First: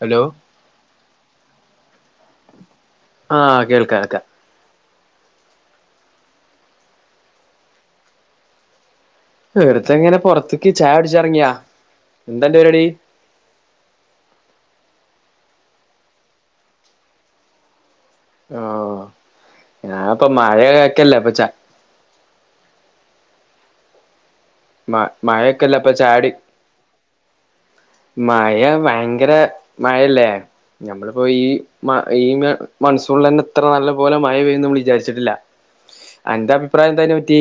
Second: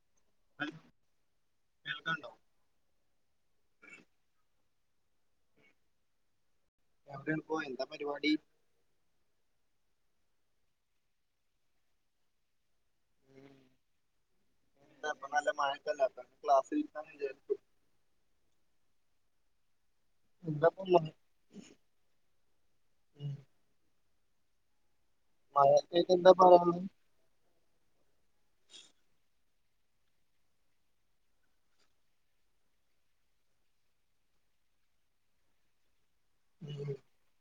Hello- കേൾക്കാണ്ടോ? ആഹ് കേൾക്കാ കേക്കാ- എവിടാണിപ്പോ എന്താ പരുവാടി- വെർതെ ഇങ്ങനെ പൊറത്തെക്ക് ചായടിച്ച എറങ്ങിയാ എന്താന്റെ പരാടി- ന്ത അപ്പ നല്ല മഴെണ്ടല്ല അപ്പൊ ക്ലാസീൽന്ന് വിചാരിച്ചു- ആഹ്- ഞാ ഇപ്പൊ എന്താപ്പോ മഴ മഴയക്കല്ലേ പ്പചാ ഉം മ മഴൊക്കെല്ലേ അപ്പ മഴക്കായിട്ട് എന്താ ചായടി- പറയാനുള്ളെ മഴയ ഭയങ്കര മഴല്ലേ? ഞമ്മളിപ്പൊ ഈ മ ഈ മൺസൂണിലന്നെ ഇത്ര നല്ലപോലെ മഴപെയ്യു നമ്മ വിചാരിച്ചിട്ടില്ല- അന്റെ അഭിപ്രായം ഉം എന്തയിനെപറ്റി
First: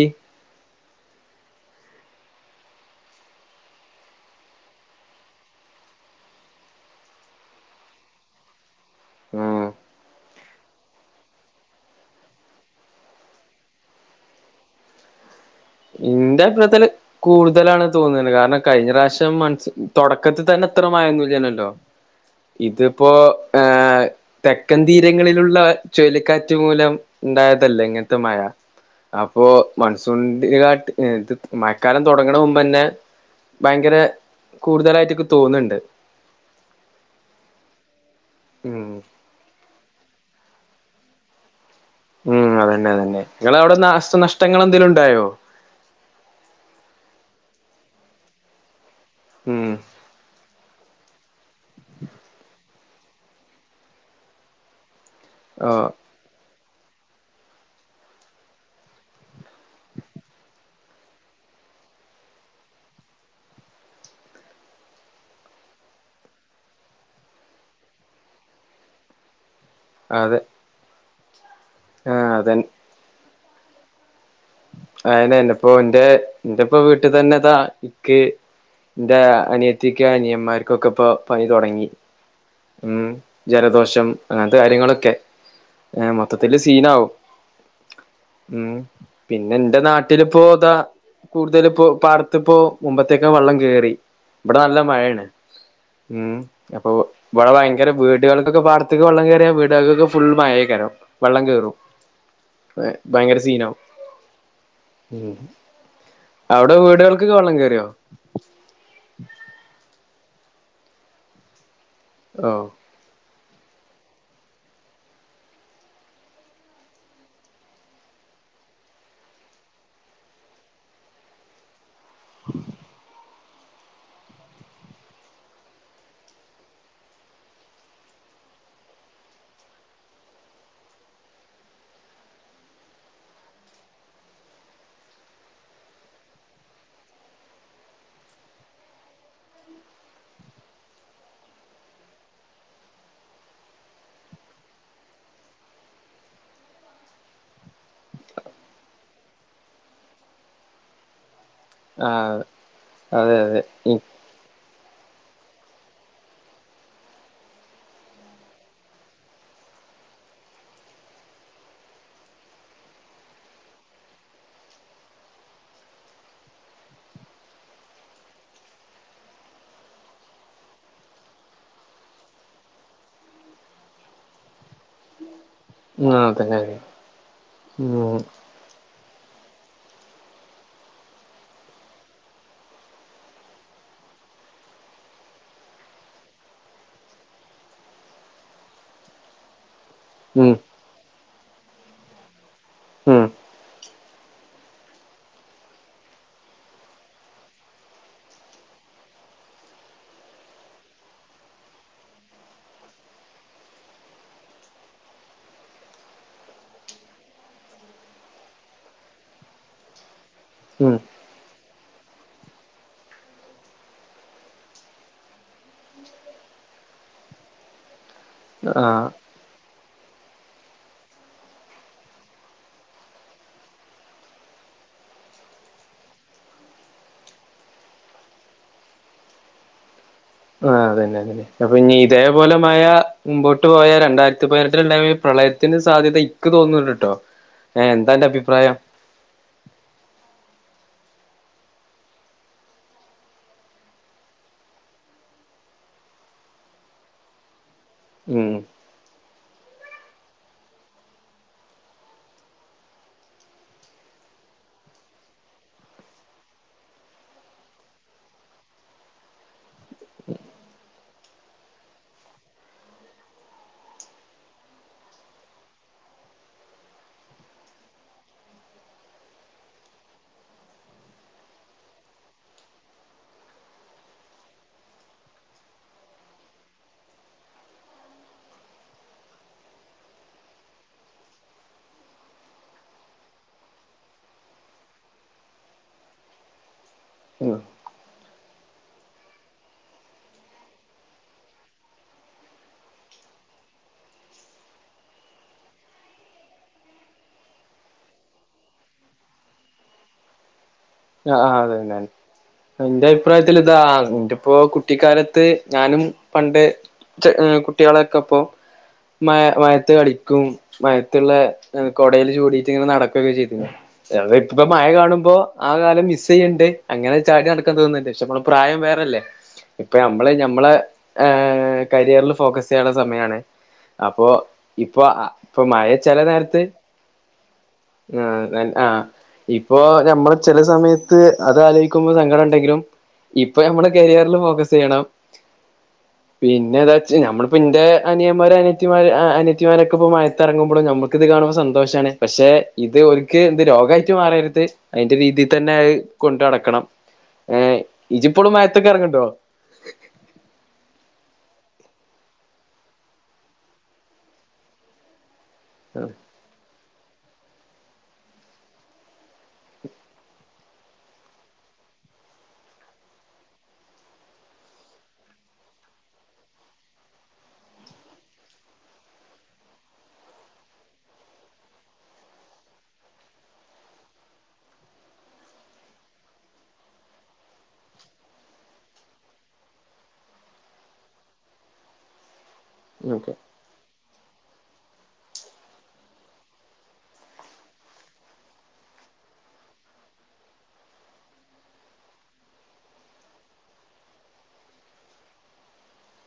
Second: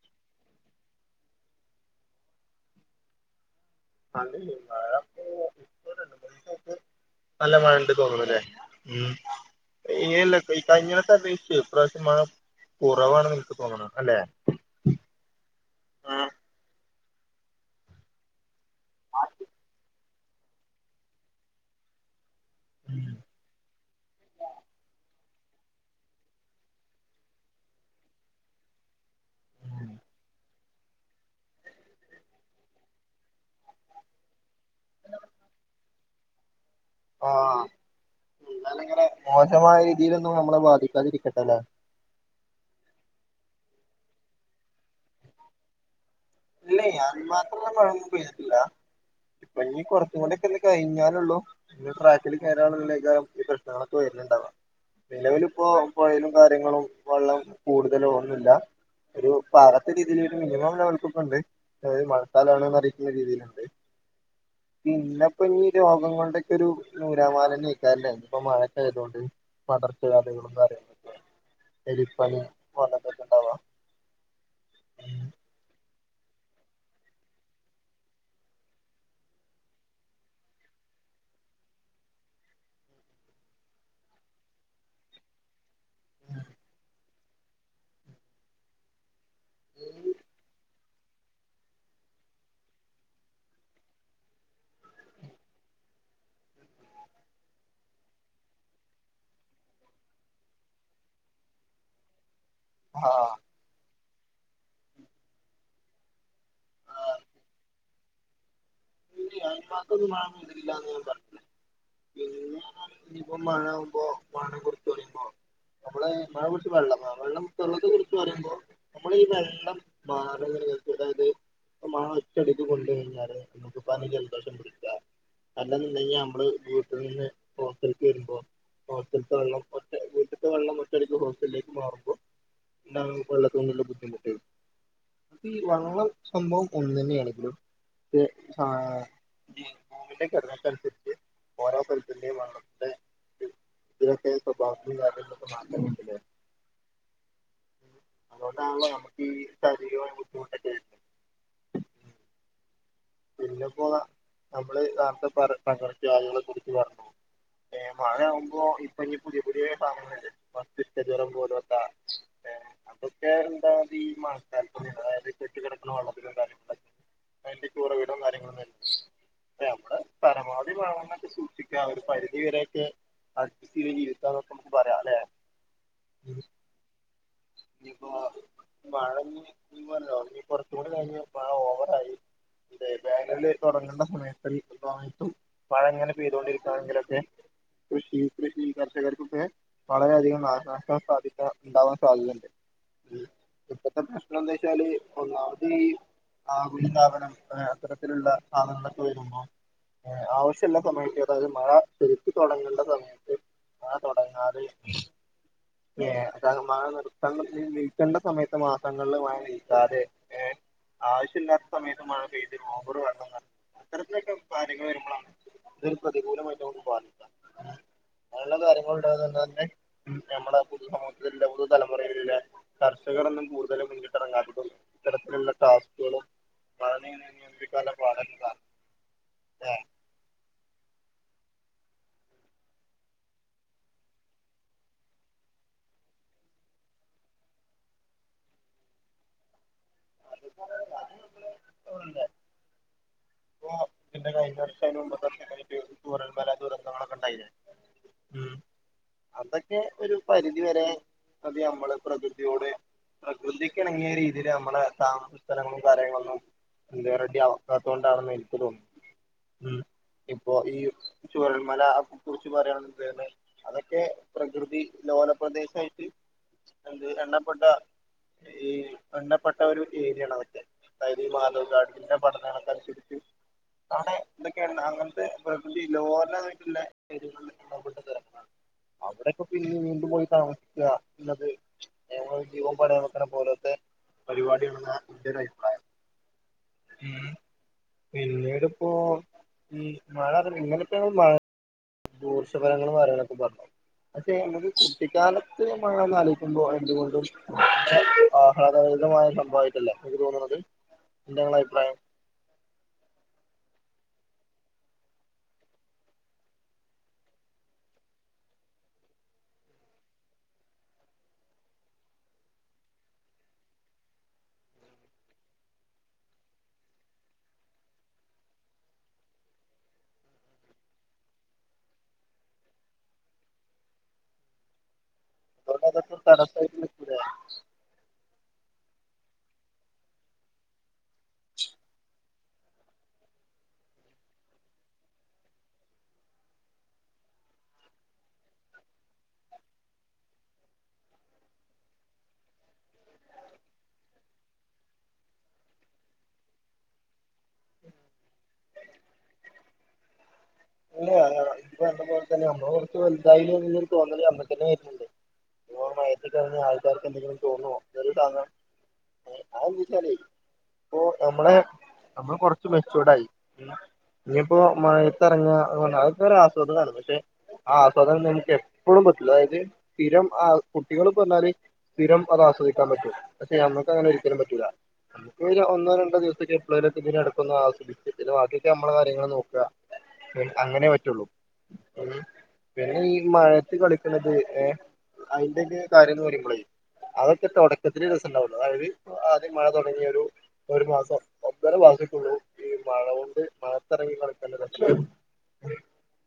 [unintelligible] നല്ല മഴേണ്ട് തോന്നണുല്ലേ ഉം- ഏയല്ല കയ്ഞ്ഞവർഷത്തെപെയ്ത്ത് ഇപ്രാശ മഴ- കുറവാണ് നിനക്ക് തോന്നണെ അല്ലെ- ഇന്റെ അഭിപ്രായത്തില് കൂടുതലാണ് തോന്നണ് കാരണം കഴിഞ്ഞ പ്രാശ്യം മൺസൂ തൊടക്കത്തിതന്നെ ഇത്ര മയൊന്നില്ലൃനല്ലോ? ഇതിപ്പോആ തെക്കൻ തീരങ്ങളിൽ- ലൂള്ള ചുഴലിക്കാറ്റ് മൂലം ഉണ്ടായതല്ലെ ഇങ്ങൻത്തെ മഴ- അപ്പൊ മൺസൂൺൻ്റെതാട്ട്- ഇത് മഴക്കാലം തുടങ്ങണ മുമ്പന്നെ ഭയങ്കര കൂടുതലായിട്ട്ക്ക് തോന്ന്ണ്ട് ആ ഉം ന്നാലിങ്ങനെ മോശമായ രീതിൽ നമ്മളെ ബാധിക്കാതിരിക്കട്ടെല്ലെ ഉം അതന്നെ അതന്നെ നിങ്ങളവിടെ നാശ നഷ്ടങ്ങൾ എന്തേലുണ്ടായോ ഇല്ല ഞാൻ മാത്രള മഴൊന്നും പെയ്തിട്ടില്ല ഉം ഇപ്പൊനി കൊറച്ചൂടി കഴിഞ്ഞാലുള്ളൂ ഇ ട്രാക്കിൽ ഈ പ്രശ്നങ്ങളൊക്കെ വരുന്നുണ്ടവാ നിലവിലിപ്പോ ഓ പുഴേലും കാര്യങ്ങളും വെള്ളം കൂടുതലൊ ഒന്നുല്ല ഒരു പാറത്ത രീതില് ഒരു മിനിമം ലെവൽ ണ്ട് അതായത് മഴത്താലണന്ന് അറിയിക്കുന്ന രീതില്ണ്ട് പിന്നെപ്പോ ഇനി രോഗങ്ങളുടൊക്കെരു നൂരാമാലന്നയ്ക്കാറല്ലെ ഇപ്പൊ മഴക്കയാതൊണ്ട് പടർച്ച അതെ വ്യാദികളും എന്ന് പറയുന്നത് ആഹ് എലിപ്പനി അതെ വള- ന്റെപ്പൊ വീട്ടിതന്നെതാ ഇക്ക് എന്റെ അനിയത്തിക്ക അനിയന്മാർക്കൊക്കെ ഇപ്പൊ പനി തൊടങ്ങി ഉം ജലദോഷം അങ്ങനത്തെ കാര്യങ്ങളൊക്കെ ആ മൊത്തത്തില് സീനാവും ഉം പിന്നെന്റെ നാട്ടിലിപ്പൊതാ കൂടുതലിപ്പൊ പാടത്തിപ്പോ മുമ്പത്തേക്ക വെള്ളം കേറി ഇവടെ നല്ല മഴേണ് ഉം അപ്പൊ ഇവടെ ഭയങ്കര വീടുകൾക്കൊക്കെ പാടത്തേക്ക് വെള്ളം കയറിയ വീടുകൾക്കൊക്കെ ഫുൾ മഴക്ക- വെള്ളം കേറും ഉ ഭയങ്കര സീനവും അവിടെ വീടുകൾക്ക് വെള്ളം കേയറിയോ ഇ അന്മാക്കൊന്നും വഴ ഇതില്ലന്ന് ഞാൻ പറഞ്ഞില്ലേ ഓ. ഇപ്പൊ മഴ ആവുമ്പോ മഴെ കുറിച്ച് പറയുമ്പോ. നമ്മള മഴ കുടിച്ച് വെള്ളം വെള്ളം വെള്ളത്തെ കുറിച്ച് പറയുമ്പോൾ നമ്മള് ഈ വെള്ളം [unintelligible] അതായത് മ [unintelligible] കൊണ്ടുകഴിഞ്ഞാല് ജലദോശം പിടിക്ക അല്ലെന്നുണ്ടെങ്കി നമ്മള് വീട്ടിൽ നിന്ന് പോറത്തിറക്കി വരുമ്പോ ഹോസ്റ്റലത്തെ വെള്ളം ഒറ്റ വീട്ടിലത്തെ വെള്ളം ഒറ്റടിക്ക് ഹോസ്റ്റലിലേക്ക് മാറുമ്പോൾ ഇാ കൊല്ലാത്തൊന്നുള്ള ബുദ്ധിമുട്ട്. അപ്പ ഈ വള്ളം സംഭവം ഒന്നു തന്നെയാണെങ്കിലോ. [unintelligible] ഭൂമിന്റെ ഘടനയ്ക്ക് അനുസരിച്ചിച്ച് ഒരോ [unintelligible] സ്വഭാവത്തിലോക്കെ മാറ്റകണ്ടു തുടങ്ങി. അതുകൊണ്ടാണല്ലോ. നമുക്ക് ഈ ശരീരവും ബുദ്ധിമുട്ടൊക്കെ ആരുന്നു. ആഹ പിന്നെപ്പോ നമ്മള് നേരത്തെ പറ പങ്കടുക്ക ആളുകളെ കുറിച്ച് പറഞ്ഞു മഴ ആവുമ്പോ ഇപ്പൊ ഇനി പുതിയ പുതിയാ സനങ്ങൾ. [unintelligible] അതൊക്കെ രണ്ടാത് ഈ മഴ അതായത് കെട്ടികിടക്കുന്ന വെള്ളത്തിലും കാര്യങ്ങളൊക്കെ അ [inaudible] കാര്യങ്ങളൊക്കെ നമ്മുടെ പരമ ആ വേ എന്നൊക്കെ സൂക്ഷിക്കുക ഒരു പരിധിവരെെയൊക്കെ അഡ്ജസ്റ്റ് ജീവിതാക്കെ നമുക്ക് പറയാം അല്ലെ ആഹ് അതന്നെയാരുന്നു. ഇപ്പോ. മഴ പറഞ്ഞീനല്ലോ കുറച്ചൂടെ കഴിഞ്ഞ മഴ ഓവറായി ഇല്ലേ. മ ഉറങ്ങേണ്ട സമയത്ത്ട്ടും മഴ എങ്ങനെ പെയ്തൊണ്ടിരിക്കുകയാണെങ്കിലൊക്കെ കൃഷി കൃഷി കർഷകർക്കൊക്കെ വളരെയധികം ഉം നാശനഷ്ടം സാധിക്കും ഉണ്ടാവാൻ സാധ്യതുണ്ട് ഉം ഇപ്പത്തെ പ്രശ്നം എന്ത വെച്ചാല് ഒന്നാമത് ഈ ആകുല ഉണ്ടാവണം അത്തരത്തിലുള്ള സാധനങ്ങളൊക്കെ വരുമ്പോ ആവശ്യമുള്ള സമയത്ത് അതായത് മഴ ശരിക്ക് തുടങ്ങണ്ട സമയത്ത്. ആ തുടങ്ങാല്. ഏ അത മഴ നൃത്തങ്ങ നീക്കേണ്ട സമയത്ത് മാസങ്ങളില് മഴ നീക്കാതെ ഏ ഉം ആവശ്യമില്ലാത്ത സമയത്ത് മഴ പെയ്ത് ഓവറ് വെള്ളം അത്തരത്തിലൊക്കെ [unintelligible] വരുമ്പോ ഇതു ഒരു പ്രതികൂലമായിട്ടാ ബാധിക്കാ. അ കാര്യൾ ഉണ്ട ആഹ് എ തന്നെ നമ്മുടെ പൊതു സമൂഹത്തിൽ പൊതു തലമുറയിലളെ കർഷകർന്നും കൂടുതല മുൻകിട്ട് ഇറങ്ങാട്ടില്ല ഇത്തരത്തിലുള്ള ടാസ്കുകളും മാ [unintelligible] ഇല്ലേ. ആ അതന്നെ അതന്നെ അപ്പൊ ഇനി ഇതേപോലെ മഴ മുമ്പോട്ട് പോയ രണ്ടായിരത്തി പതിനെട്ടിൽണ്ടായ പ്രളയ പ്രളയത്തിന് സാധ്യത ഇക്ക് തോന്നണ്ട് കേട്ടോ ഏ എന്താന്റെ അഭിപ്രായം. [inaudible] ഇല്ലേ. പ്പ പിന്റെ കഴിഞ്ഞ വർഷംന് മൻമ്പത് വർഷംട്ട ചൂരൽമല ദുരന്തങ്ങളൊക്കെ ഉണ്ടായില്ലേ ഉം. അതൊക്കെ ഒരു പരിധി വരെ അതി നമ്മള് പ്രകൃതിയോട്. പ്രകൃതിക്ക് ഇണങ്ങിയ രീതിയില് നമ്മളെ താമസ സ്ഥലങ്ങളും കാര്യങ്ങളൊന്നും എന്ത [unintelligible] കൊണ്ടാണെന്ന് എനിക്ക് തോന്നുന്നു. ഇപ്പൊ ഈ ചൂരന്മല കുറിച്ച് പറയാണെങ്കിൽ അതൊക്കെ പ്രകൃതി ലോലപ്രദേശമായിട്ട് എന്ത് എണ്ണപ്പെട്ട ഈ എണ്ണപ്പെട്ട ഒരു ഏരിയയാണ് അതൊക്കെ മറ്റേ അതായത് ഈ മാധവ് ഗാഡ്കലിന്റെ പഠനൊക്കെ അനുസരിച്ച് [inaudible] ആഹ് എന്തൊക്കെയ അങ്ങനത്തെ പ്രകൃതി ലോലമായിട്ടുള്ള അവിടൊക്കെ പിന്നെ വീണ്ടു പോയി താമസിക്കാ എന്നത് ഞങ്ങള ജീവൻ പണയം വെക്ക്ണ പോലത്തെ പരിപാടിയ എൻ്റെ ഒരു അഭിപ്രായം ഉം ഉം പിന്നീട് ഇപ്പോ ഈ മഴ ഇങ്ങനത്തെ മഴ ദൂഷ്യഫലങ്ങളും വരാനൊക്കെ പറഞ്ഞ് പക്ഷെ എന്നത് കുട്ടിക്കാലത്ത് മഴ എന്നാലോജിക്കുമ്പോ എന്തുകൊണ്ടും ആഹ്ലാദമാ ഇള്ളമഴ സംഭവമായിട്ടല്ലേ എനിക്ക് തോന്നുന്നത് എന്താ ആഹ് ആഹ് നിങ്ങളെ അഭിപ്രായം അതന്നെ എന്റെ അഭിപ്രായത്തിലിതാ എന്റെപ്പോ കുട്ടിക്കാലത്ത് ഞാനും പണ്ട് [unintelligible] കുട്ടികളൊക്കെപ്പോൾ മയ മഴയത്ത് കളിക്കും മഴയത്തുള്ള കുടയും ചൂടിട്ട് ഇങ്ങനെ നടക്കൊക്കെ ചെയ്തി അതെ ഇപ്പോ മഴ കാണുമ്പോ ആ കാലം മിസ് ചെയ്യുന്നുണ്ട് അങ്ങനെ ചാടി നടക്കാൻ തോന്നുന്നുണ്ട് പക്ഷെ നമ്മടെ പ്രായം വേറെല്ലേ ഇപ്പൊ നമ്മള് ഞമ്മളെ ഏഹ് കരിയറിൽ ഫോക്കസ് ചെയ്യാനുള്ള സമയമാണ് അപ്പൊ ഇപ്പൊ ഇപ്പൊ അതുകൊണ്ട് മഴ അതൊക്കെ ചെല നേരത്ത് തടസ്സായിട്ട് നിക്കൂലേ ആഹ് ആഹ് ഇപ്പോ നമ്മള് ചില സമയത്ത് അത് ആലോചിക്കുമ്പോ സങ്കടം ഉണ്ടെങ്കിലും ഇപ്പൊ നമ്മടെ കരിയറിൽ ഫോക്കസ് ചെയ്യണം ഉ [inaudible] പിന്നെ എന്താ ജ് നമ്മൾ എന്റെ അനിയന്മാര് അനിയത്തിമാര് ഒക്കെ മയത്തിറങ്ങുമ്പോഴും നമുക്ക് ഇത് കാണുമ്പോ സന്തോഷമാണ് പക്ഷെ ഇത് ഒൽക്ക് എന്ത് രോഗായിട്ട് മാറരുത് അതിന്റെ രീ ഇതി തന്നെ അത് കൊണ്ട് നടക്കണം ഇജിപ്പോളും ഇത്തക്ക ഇറങ്ങ്ണ്ടോ അല്ല ഇത് പറഞ്ഞ പോലെ തന്നെ നമ്മള് കുറച്ച് വലുതായി എന്ന തോന്നല് നമ്മക്ക് തന്നെ വര്ണണ്ട് ന മയത്തിൽ കുറഞ്ഞ ആൾക്കാർക്ക് എന്തെങ്കിലും തോന്നോ ഇത് താങ്ങാ അതെന്താച്ചാലെ അപ്പോ നമ്മളെ നമ്മൾ കൊറച്ച് മെച്ചോഡ് ആയി ഇനിയിപ്പോ മഴത്തിറങ്ങ അതുകൊണ്ട് അതൊക്കെ ഒരു ആസ്വാദനാണ് പക്ഷെ ആഹ് ആസ്വാദനം നമുക്ക് എപ്പോഴും പറ്റില്ല അതായത് സ്ഥിരം ആ കുട്ടികൾ പറഞ്ഞാല് സ്ഥിരം അത ആസ്വദിക്കാൻ പറ്റും പക്ഷെ നമ്മക്ക് അങ്ങനെ ഒരിക്കലും പറ്റില്ല [unintelligible] ഒന്നോ രണ്ടോ ദിവസൊക്കെ എപ്പേളങ്കിലും ഇടയ്ക്കൊക്കെ ആസ്വദിച്ച് പിന്നെ മ്പാക്കി ഒക്കെ നമ്മള കാര്യങ്ങൾ നോക്കുക അങ്ങനെ പറ്റുള്ളൂ പിന്നെ ഈ മഴത്ത് കളിക്കുന്നത് ഏ അതിന്റെക്കെ കാര്യംന്ന് പറയുമ്പോളേ അതൊക്കെ തൊടക്കത്തിലേ രസണ്ടാവുള്ളു അതായത് ആദ്യം മഴ തുടങ്ങിയൊരു ഒരു മാസം ഒന്നര മാസക്കുള്ളൂ ഈ മഴ കൊണ്ട് മഴത്തിറങ്ങി നടക്കണ്ട രസം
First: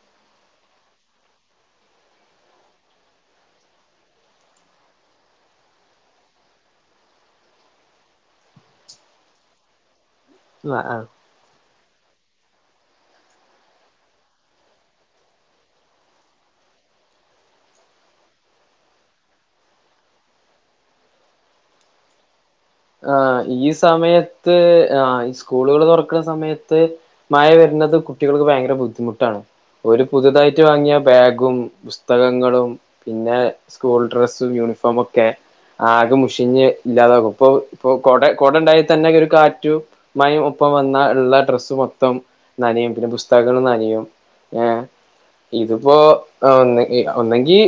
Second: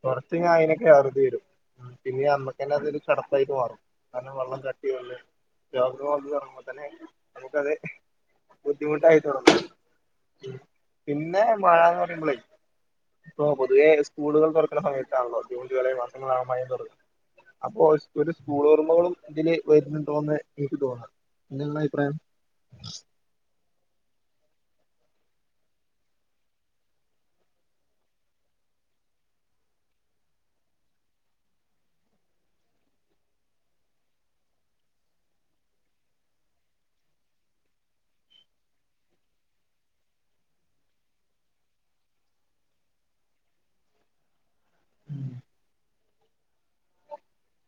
കൊറച്ച് കഴിഞ്ഞാ അയിനൊക്കെ അറുതി വരും ഉം പിന്നെ ഞമ്മക്കെന്നെ അത് ചടപ്പായിട്ട് മാറും കാരണം വെള്ളം കട്ടിയോല്ലേ [unintelligible] ആകുമ്പോ തന്നെ നമുക്കത് ബുദ്ധിമുട്ടായി തൊടങ്ങും ആഹ് പിന്നെ മഴന്ന് പറയുമ്പോളേ പൊതുവേ സ്കൂളുകൾ തുറക്കണ സമയത്താണല്ലോ ജൂൺ ജൂലൈ മാസങ്ങളാണല്ലോ മഴ തുടങ്ങുന്നത് അപ്പോ ഒരു സ്ക്കൂൾ ഓർമ്മകളും ഇതില് വരുന്നുണ്ടോ എന്ന് എനിക്ക് തോന്നാ എന്താ നിങ്ങടെ അഭിപ്രായം ആഹ് ഈ സമയത്ത് ആഹ് ഈ സ്കൂളുകൾ തുറക്കുന്ന സമയത്ത് മഴ വരുന്ന ന്നത് കുട്ടികൾക്ക് ഭയങ്കര ബുദ്ധിമുട്ടാണ് ഒരു പുതിതായിട്ട് വാങ്ങിയ ബാഗും പുസ്തകങ്ങളും പിന്നെ സ്കൂൾ ഡ്രസ്സും യു- യൂണിഫോമൊക്കെ ആകെ മുഷിഞ്ഞ് ഇല്ലാതാക്കും ഇപ്പൊ ഇപ്പൊ കൊട കൊട ഉണ്ടായാതന്നെ ഒരു കാറ്റു മയും ഒപ്പം വന്നാ ഉള്ള ഡ്രസ്സ് മൊത്തം നല്ല പിന്നെ പുസ്തകങ്ങളും ന്നനയും ഇതിപ്പോ ഒ ഒന്നെങ്കി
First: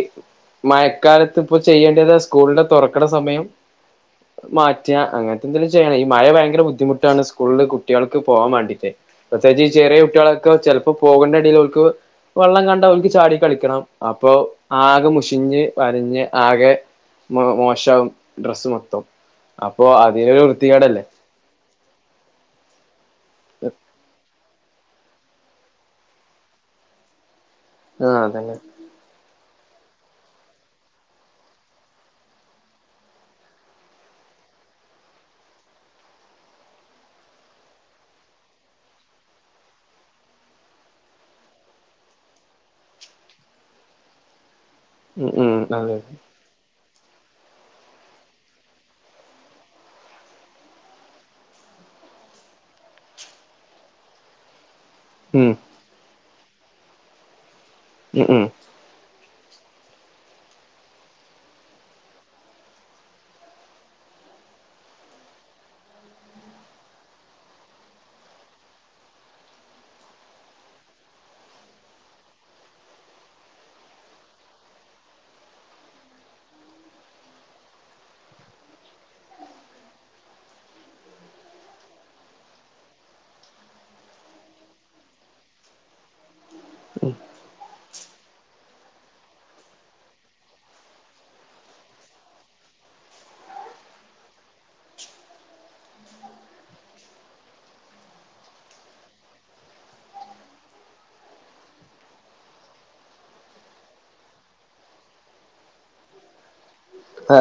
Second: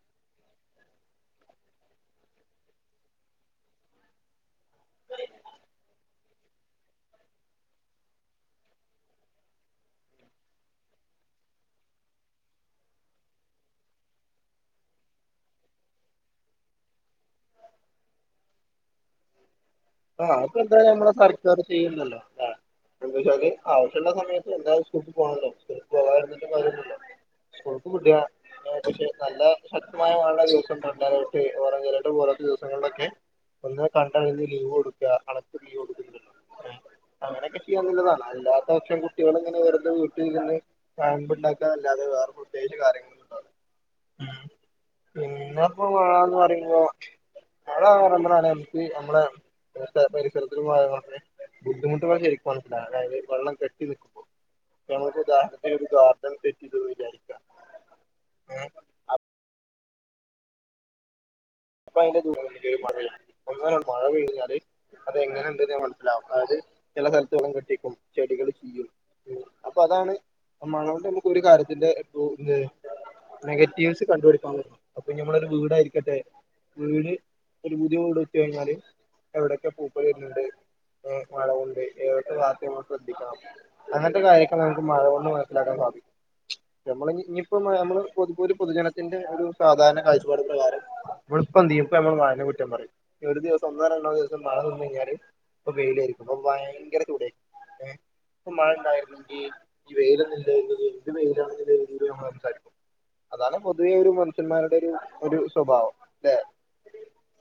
മഴക്കാലത്ത് ഇപ്പൊ ചെയ്യേണ്ടത് സ്കൂളിന്റെ തൊറക്കണ് സമയം മാറ്റ റ്റാ അങ്ങനത്തെ എന്തെലും ചെയ്യണം ഈ മഴ ഭയങ്കര ബുദ്ധിമുട്ടാണ് സ്കൂളിൽ കുട്ടികൾക്ക് പോവാമാണ്ടീട്ട് പ്രത്യേകിച്ച് ഈ ചെറിയ കുട്ടിളൊക്കെ ചെലപ്പോ പോകേണ്ട എടയിലോലക് വെള്ളം കണ്ട ഓലക്ക് ചാടി കളിക്കണം അപ്പൊ ആകെ മുഷിഞ്ഞ് വരഞ്ഞ് ആകെ മ മോശവും ഡ്രസ് മൊത്തവും അപ്പൊ അതൊരു വൃത്തികേടല്ലേ ചെയ്യുന്നല്ലോ ആ എ വെച്ചാല് ആവശ്യള്ള സമയത്ത് എന്തായാലും സ്കൂൾക്ക് പോണല്ലോ സ്കൂൾക്ക് പോവതിന്നിട്ട് കാര്യല്ലലോ സ്കൂൾക്ക് ആ വിടാ അതന്നെ നല്ല ശക്തമായ മഴ ദിവസം [inaudible] ദിവസങ്ങളിലൊക്കെ ഒന്ന് കണ്ടറിഞ്ഞു ലീവ് കൊടുക്ക കളക്‌ടർ ലീവ് കൊടുക്ക അങ്ങനൊക്കെ ചെയ്യാൻുള്ളതാണ് അല്ലാത്ത പക്ഷം കുട്ടികൾ ങ്ങനെ വെറുതെ വീട്ടിലിരുന്ന് പയമ്പുണ്ടാക്കാന്നല്ലാതെ വേറെ [unintelligible] ഉം ഉം പിന്നെപ്പോ അതെ വന്ന് പറയുമ്പോ [unintelligible] നമ്മളെ [unintelligible] പരിസരത്തി ബുദ്ധിമുട്ട് ശരിക്കും അതായത് വെള്ളം കെട്ടിനിക്കുമ്പോ ഉം [unintelligible] ഉം ഉം ഏഹ് അപ്പൊ അതിന്റെ [unintelligible] ഒന്ന് മഴ പെയ്താ ല് [unintelligible] അതെങ്ങനെ ണ്ടെന്ന് മനസ്സിലാവും അതത് ചില സ്ഥലത്ത് വെള്ളം കെട്ടി ക്കും ചെടികൾ ചെയ്യും അപ്പൊത് അതാണ് മായൊണ്ട് നമുക്ക് ഒരു കാര്യത്തിന്റെ [unintelligible] നെഗറ്റീവ്സ് കണ്ടുപിടിക്കാൻപറ്റും അപ്പൊ ഞമ്മളൊരു വീടായിരിക്കട്ടെ വീട് ഒരു പുതിയ വീട് വച്ച കഴിഞ്ഞാല് എവിടെൊക്കെ പൂപ്പല് വരുനണ്ട് ഏ മഴ കൊണ്ട് ഏതൊക്കെവാത്ത് ശ്രദ്ധിക്കണം അങ്ങനത്തെ കാര്യങ്ങളൊക്കെ നമുക്ക് മഴ കൊണ്ട് മനസിലാക്കാന് [inaudible] നമ്മള് ഇനിയിപ്പോ നമ്മള് പൊതു ഒരു പൊതുജനത്തിന്റെ ഒരു സാധാരണ കാഴ്ചപ്പാട് ള്ളതാണ് നമ്മളിപ്പന്തെയ്യും ഇപ്പ നമ്മ മഴനെ കുറ്റം പറയും ഇനി ഒരു ദിവസം ഒന്നോ രണ്ടോ ദിവസം മഴനിന്ന് ഴിഞ്ഞാല് പ്പൊ വെയിലായിരിക്കും അപ്പൊ ഭയങ്കര ചൂടെയ് ഇപ്പോ മഴണ്ടായിരുന്നെങ്കിൽ ഈ വെയിലൊന്നില്ല എന്ത് വെയിലണൂ നമ്മൾ സംസാരിക്കും അതാണ് പൊതുവേ ഒരു മനുഷ്യന്മാരുടെ ഒരു ഒരു സ്വഭാവം ലേ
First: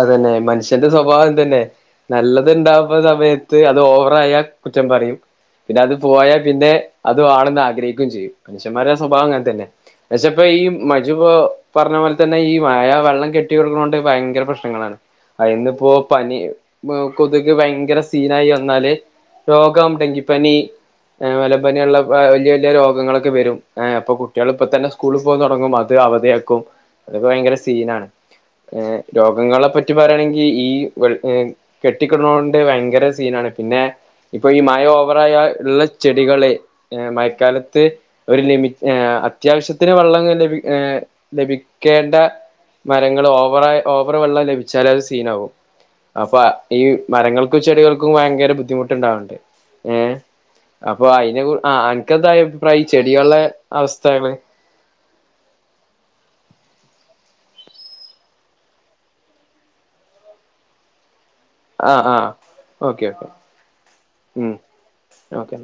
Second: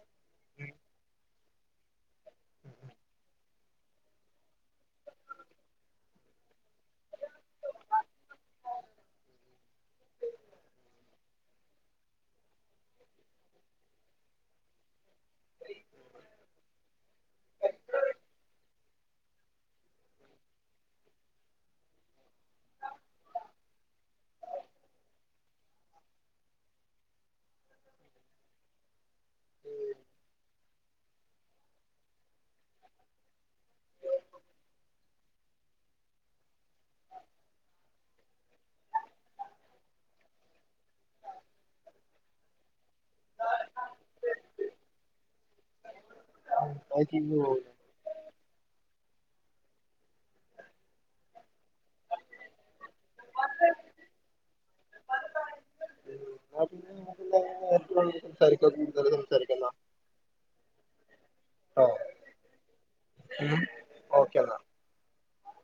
അതന്നെ മനുഷ്യന്റെ സ്വഭാവം അതന്നെ നല്ലത്ണ്ടാവ്ണ സമയത്ത് അത് ഓവറായാൽ കുറ്റം പറയും പിന്നെ അത് പോയാൽ പിന്നെ അത് വാണെന്ന് ആഗ്രഹിക്കേം ചെയ്യും മനുഷ്യന്മാരുടെ സ്വഭാവം അങ്ങനെ തന്നെ പക്ഷേ ഈ മജു പറഞ്ഞ പോലെ തന്നെ ഈ മഴ വെള്ളം കെട്ടി കൊടുക്കുണോണ്ട് ഭയങ്കര പ്രാ പ്രശ്നങ്ങളാണ് അതിന്നിപ്പോ പനി കൊതുക് ഭയങ്കര സീനായി വന്നാല് രോഗം ഡെങ്കിപ്പനി മലമ്പനിയ ഉള്ള വലിയ വലിയ രോഗങ്ങളൊക്കെ വരും അപ്പൊ കുട്ടികൾ ഇപ്പൊ തന്നെ സ്കൂളിൽ പോയ് തൊടങ്ങും അത് അവധിയാക്കും ഭയങ്കര സീനാണ് രോഗങ്ങളെ പറ്റി പറയയാണെങ്കി ഈ കെട്ടിക്കെടക്കണോണ്ട് ഭയങ്കര സീനാണ് പിന്നെ ഇപ്പൊ ഈ മഴ ഓവറായ ഉള്ള ചെടികളെ മഴക്കാലത്ത് ഒരു ലിമിറ്റ് ആ അത്യാവശ്യത്തിന് വെള്ളം ലഭി ലഭിക്കേണ്ട മരങ്ങൾ ഓവറ ഓവർ വെള്ളം ലഭിച്ചാലത് സീനാവും അപ്പൊ ഈ എന്നാ മരങ്ങൾക്കും ചെടികൾക്കും ഭയങ്കര ബുദ്ധിമുട്ട് ണ്ടാവണ്ട് ഏ അപ്പൊ അയിനെ കുറി ആ അനക്കെന്തപ്പിപ്രായം ചെടിയളെ അവസ്ഥകൾ സംസാരിക്ക കൂടുതൽ സംസാരിക്കന്നാ ആഹ് ആഹ് ഓക്കെ ഓക്കെ ഓക്കെ എന്നാ ഉം ഓക്കെ